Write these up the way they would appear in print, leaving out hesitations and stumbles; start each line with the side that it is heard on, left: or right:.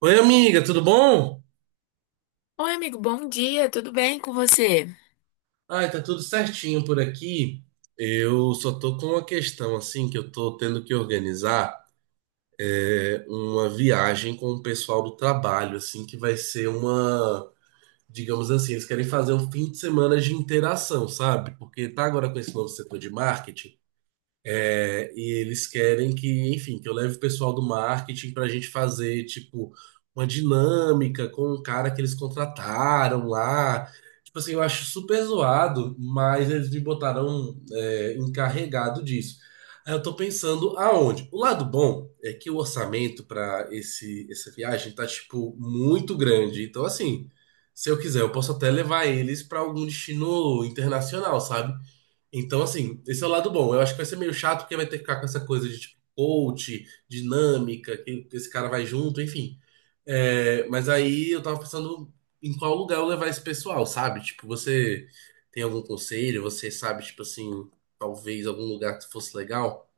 right: Oi, amiga, tudo bom?
left: Oi, amigo, bom dia, tudo bem com você?
right: Ai, tá tudo certinho por aqui. Eu só tô com uma questão, assim, que eu tô tendo que organizar uma viagem com o pessoal do trabalho, assim, que vai ser uma, digamos assim, eles querem fazer um fim de semana de interação, sabe? Porque tá agora com esse novo setor de marketing. É, e eles querem que, enfim, que eu leve o pessoal do marketing para a gente fazer, tipo, uma dinâmica com o cara que eles contrataram lá. Tipo assim, eu acho super zoado, mas eles me botaram, encarregado disso. Aí eu tô pensando aonde? O lado bom é que o orçamento para esse essa viagem tá, tipo, muito grande. Então, assim, se eu quiser, eu posso até levar eles para algum destino internacional, sabe? Então, assim, esse é o lado bom. Eu acho que vai ser meio chato porque vai ter que ficar com essa coisa de tipo coach, dinâmica, que esse cara vai junto, enfim. É, mas aí eu tava pensando em qual lugar eu levar esse pessoal, sabe? Tipo, você tem algum conselho? Você sabe, tipo assim, talvez algum lugar que fosse legal?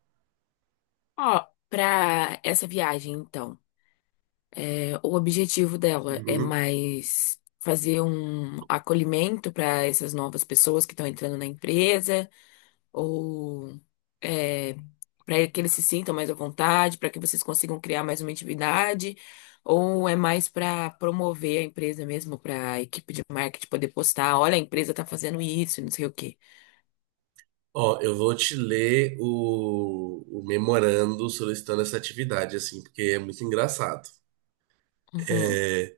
left: Ó, pra essa viagem, então, o objetivo dela é
right: Uhum.
left: mais fazer um acolhimento para essas novas pessoas que estão entrando na empresa, ou é, para que eles se sintam mais à vontade, para que vocês consigam criar mais uma intimidade, ou é mais para promover a empresa mesmo, para a equipe de marketing poder postar, olha, a empresa tá fazendo isso, e não sei o quê.
right: Ó, eu vou te ler o memorando solicitando essa atividade, assim, porque é muito engraçado.
left: Uhum.
right: É,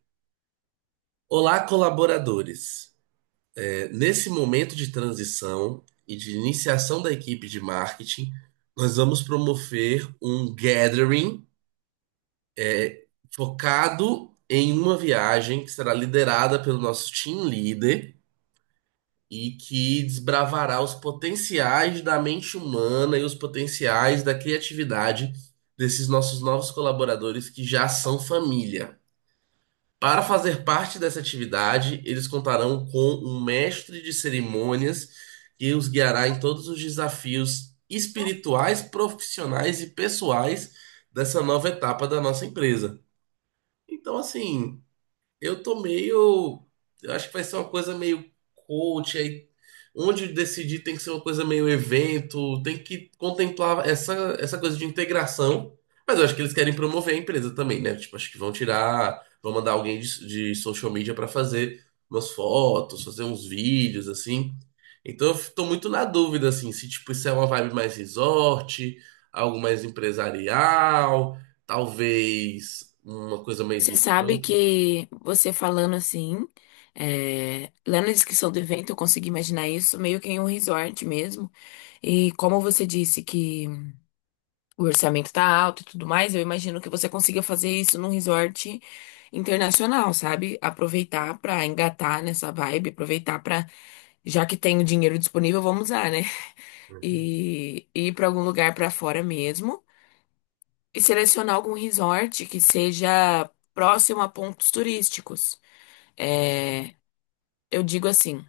right: Olá, colaboradores. Nesse momento de transição e de iniciação da equipe de marketing, nós vamos promover um gathering focado em uma viagem que será liderada pelo nosso team leader e que desbravará os potenciais da mente humana e os potenciais da criatividade desses nossos novos colaboradores que já são família. Para fazer parte dessa atividade, eles contarão com um mestre de cerimônias que os guiará em todos os desafios espirituais, profissionais e pessoais dessa nova etapa da nossa empresa. Então, assim. Eu tô meio. Eu acho que vai ser uma coisa meio coach aí. Onde decidir tem que ser uma coisa meio evento, tem que contemplar essa, essa coisa de integração. Mas eu acho que eles querem promover a empresa também, né? Tipo, acho que vão tirar, vão mandar alguém de social media pra fazer umas fotos, fazer uns vídeos, assim. Então tô muito na dúvida, assim, se tipo, isso é uma vibe mais resort, algo mais empresarial, talvez uma coisa mais
left: Você
right: no
left: sabe
right: campo.
left: que você falando assim, lendo a descrição do evento, eu consegui imaginar isso meio que em um resort mesmo. E como você disse que o orçamento tá alto e tudo mais, eu imagino que você consiga fazer isso num resort internacional, sabe? Aproveitar pra engatar nessa vibe, aproveitar pra, já que tem o dinheiro disponível, vamos usar, né? E ir pra algum lugar pra fora mesmo e selecionar algum resort que seja próximo a pontos turísticos. É, eu digo assim,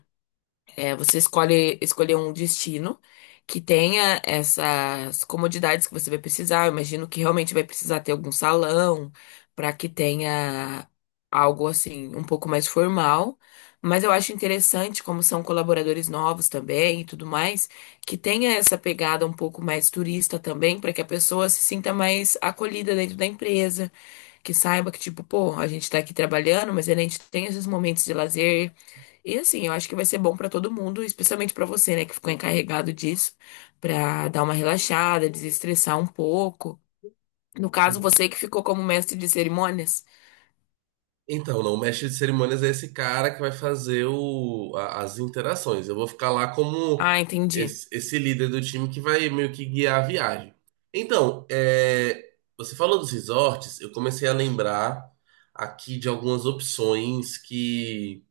left: você escolher um destino que tenha essas comodidades que você vai precisar. Eu imagino que realmente vai precisar ter algum salão para que tenha algo assim um pouco mais formal. Mas eu acho interessante como são colaboradores novos também e tudo mais, que tenha essa pegada um pouco mais turista também, para que a pessoa se sinta mais acolhida dentro da empresa, que saiba que tipo, pô, a gente tá aqui trabalhando, mas a gente tem esses momentos de lazer e assim, eu acho que vai ser bom pra todo mundo, especialmente pra você, né, que ficou encarregado disso, pra dar uma relaxada, desestressar um pouco. No caso, você que ficou como mestre de cerimônias.
right: Então, não, o mestre de cerimônias é esse cara que vai fazer as interações. Eu vou ficar lá como
left: Ah, entendi.
right: esse líder do time que vai meio que guiar a viagem. Então, é, você falou dos resorts, eu comecei a lembrar aqui de algumas opções que,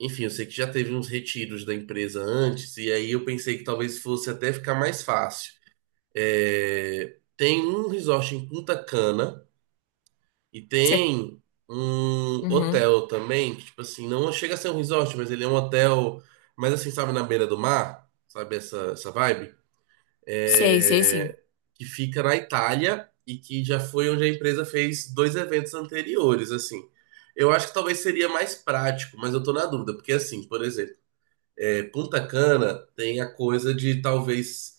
right: enfim, eu sei que já teve uns retiros da empresa antes, e aí eu pensei que talvez fosse até ficar mais fácil. É, tem um resort em Punta Cana e
left: Você
right: tem um
left: Uhum.
right: hotel também, que, tipo assim, não chega a ser um resort, mas ele é um hotel, mas assim, sabe, na beira do mar, sabe, essa vibe.
left: Sei, sei sim.
right: É, que fica na Itália e que já foi onde a empresa fez dois eventos anteriores, assim. Eu acho que talvez seria mais prático, mas eu tô na dúvida, porque assim, por exemplo, é, Punta Cana tem a coisa de talvez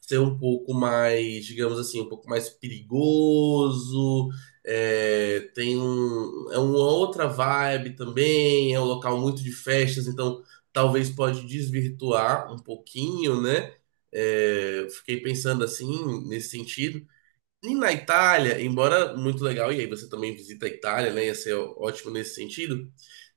right: ser um pouco mais, digamos assim, um pouco mais perigoso. É, tem um, é uma outra vibe também. É um local muito de festas, então talvez pode desvirtuar um pouquinho, né? É, fiquei pensando assim nesse sentido. E na Itália, embora muito legal, e aí você também visita a Itália, né? Ia ser ótimo nesse sentido.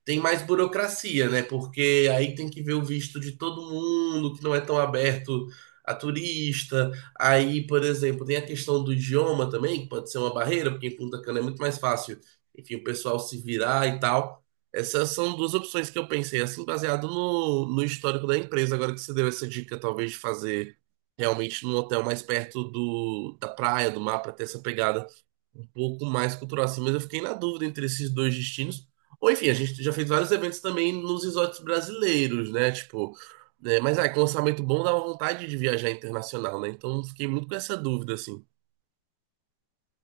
right: Tem mais burocracia, né? Porque aí tem que ver o visto de todo mundo, que não é tão aberto a turista. Aí, por exemplo, tem a questão do idioma também, que pode ser uma barreira, porque em Punta Cana é muito mais fácil, enfim, o pessoal se virar e tal. Essas são duas opções que eu pensei, assim, baseado no histórico da empresa. Agora que você deu essa dica, talvez, de fazer realmente num hotel mais perto da praia, do mar, para ter essa pegada um pouco mais cultural assim, mas eu fiquei na dúvida entre esses dois destinos. Ou enfim, a gente já fez vários eventos também nos resorts brasileiros, né? Tipo, né, mas aí com orçamento bom dá uma vontade de viajar internacional, né? Então fiquei muito com essa dúvida, assim.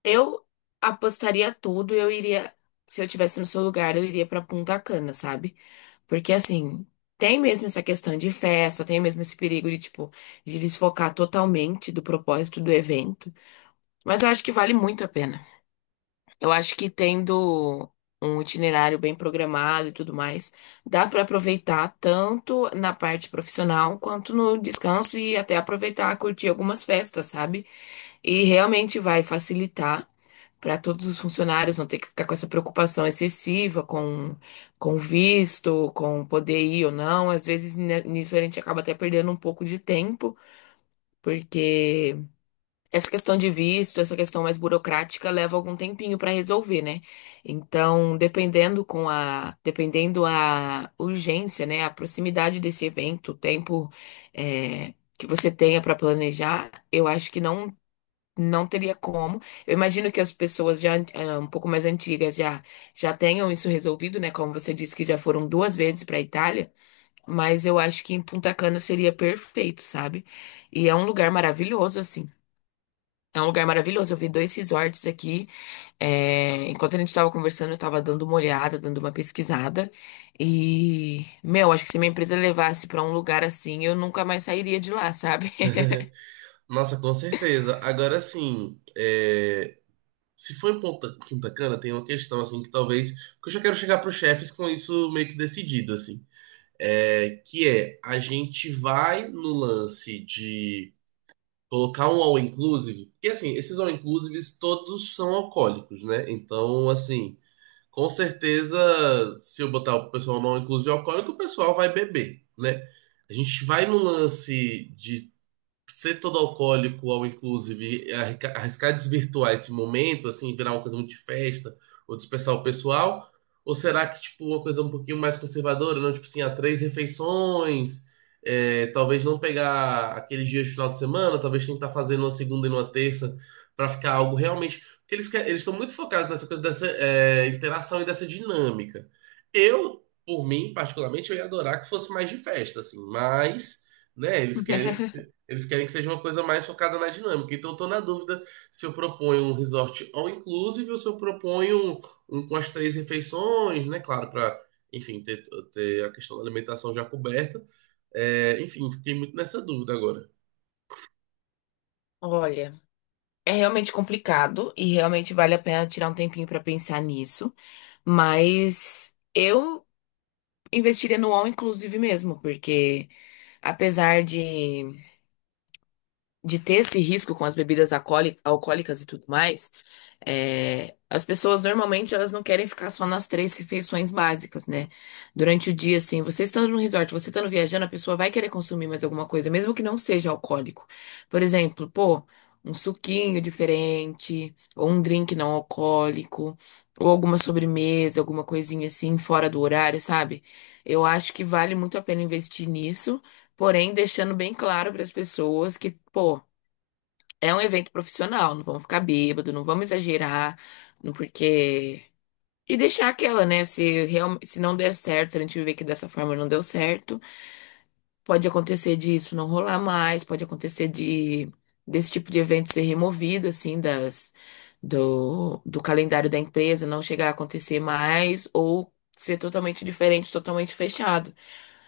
left: Eu apostaria tudo, eu iria, se eu tivesse no seu lugar, eu iria pra Punta Cana, sabe? Porque assim, tem mesmo essa questão de festa, tem mesmo esse perigo de tipo de desfocar totalmente do propósito do evento, mas eu acho que vale muito a pena. Eu acho que tendo um itinerário bem programado e tudo mais, dá para aproveitar tanto na parte profissional quanto no descanso e até aproveitar, curtir algumas festas, sabe? E realmente vai facilitar para todos os funcionários não ter que ficar com essa preocupação excessiva com visto, com poder ir ou não. Às vezes né, nisso a gente acaba até perdendo um pouco de tempo, porque essa questão de visto, essa questão mais burocrática leva algum tempinho para resolver, né? Então, dependendo a urgência, né, a proximidade desse evento, o tempo que você tenha para planejar, eu acho que não teria como. Eu imagino que as pessoas já um pouco mais antigas já tenham isso resolvido, né? Como você disse que já foram duas vezes para a Itália, mas eu acho que em Punta Cana seria perfeito, sabe? E é um lugar maravilhoso assim. É um lugar maravilhoso. Eu vi dois resorts aqui. É, enquanto a gente estava conversando, eu estava dando uma olhada, dando uma pesquisada. E, meu, acho que se minha empresa levasse para um lugar assim, eu nunca mais sairia de lá, sabe?
right: Nossa, com certeza. Agora sim, é, se for em Punta Cana, tem uma questão assim que talvez. Porque eu já quero chegar para os chefes com isso meio que decidido, assim. É, que é, a gente vai no lance de colocar um all inclusive, porque assim, esses all inclusives todos são alcoólicos, né? Então, assim, com certeza, se eu botar o pessoal no all inclusive alcoólico, o pessoal vai beber, né? A gente vai no lance de ser todo alcoólico ao inclusive é arriscar desvirtuar esse momento, assim, virar uma coisa muito de festa ou dispersar o pessoal? Ou será que, tipo, uma coisa um pouquinho mais conservadora, não? Tipo assim, há três refeições, é, talvez não pegar aqueles dias de final de semana, talvez tentar fazer numa segunda e numa terça para ficar algo realmente... Porque eles, eles estão muito focados nessa coisa dessa interação e dessa dinâmica. Eu, por mim, particularmente, eu ia adorar que fosse mais de festa, assim, mas né? Eles querem que seja uma coisa mais focada na dinâmica. Então, eu tô na dúvida se eu proponho um resort all inclusive ou se eu proponho um com as três refeições, né? Claro, para, enfim, ter, ter a questão da alimentação já coberta. É, enfim, fiquei muito nessa dúvida agora.
left: Olha, é realmente complicado e realmente vale a pena tirar um tempinho para pensar nisso, mas eu investiria no all inclusive mesmo, porque apesar de, de ter esse risco com as bebidas alcoólicas e tudo mais. É, as pessoas normalmente elas não querem ficar só nas três refeições básicas, né? Durante o dia, assim, você estando no resort, você estando viajando, a pessoa vai querer consumir mais alguma coisa, mesmo que não seja alcoólico. Por exemplo, pô, um suquinho diferente, ou um drink não alcoólico, ou alguma sobremesa, alguma coisinha assim, fora do horário, sabe? Eu acho que vale muito a pena investir nisso, porém deixando bem claro para as pessoas que, pô, é um evento profissional, não vamos ficar bêbado, não vamos exagerar, não porque. E deixar aquela, né? Se não der certo, se a gente ver que dessa forma não deu certo, pode acontecer disso não rolar mais, pode acontecer de desse tipo de evento ser removido, assim, das do do calendário da empresa, não chegar a acontecer mais, ou ser totalmente diferente, totalmente fechado.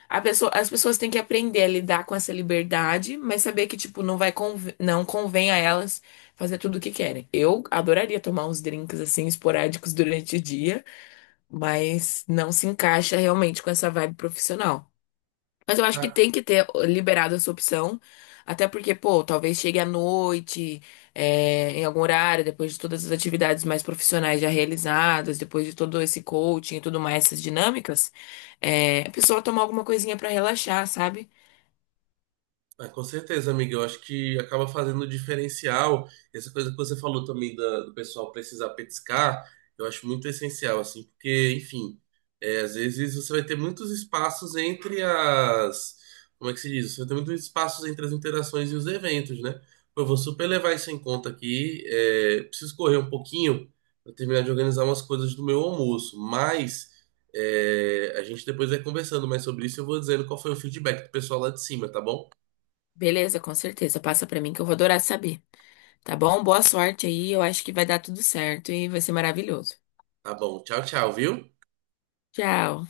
left: As pessoas têm que aprender a lidar com essa liberdade, mas saber que, tipo, não convém a elas fazer tudo o que querem. Eu adoraria tomar uns drinks, assim, esporádicos durante o dia, mas não se encaixa realmente com essa vibe profissional. Mas eu acho que tem que ter liberado essa opção. Até porque, pô, talvez chegue à noite, em algum horário, depois de todas as atividades mais profissionais já realizadas, depois de todo esse coaching e tudo mais, essas dinâmicas, a pessoa tomar alguma coisinha pra relaxar, sabe?
right: Ah, com certeza, amiga. Eu acho que acaba fazendo o diferencial. Essa coisa que você falou também do pessoal precisar petiscar, eu acho muito essencial, assim, porque, enfim, é, às vezes você vai ter muitos espaços entre as. Como é que se diz? Você vai ter muitos espaços entre as interações e os eventos, né? Pô, eu vou super levar isso em conta aqui. É, preciso correr um pouquinho para terminar de organizar umas coisas do meu almoço, mas. É, a gente depois vai conversando mais sobre isso. E eu vou dizendo qual foi o feedback do pessoal lá de cima, tá bom?
left: Beleza, com certeza. Passa pra mim que eu vou adorar saber. Tá bom? Boa sorte aí. Eu acho que vai dar tudo certo e vai ser maravilhoso.
right: Tá bom. Tchau, tchau, viu?
left: Tchau.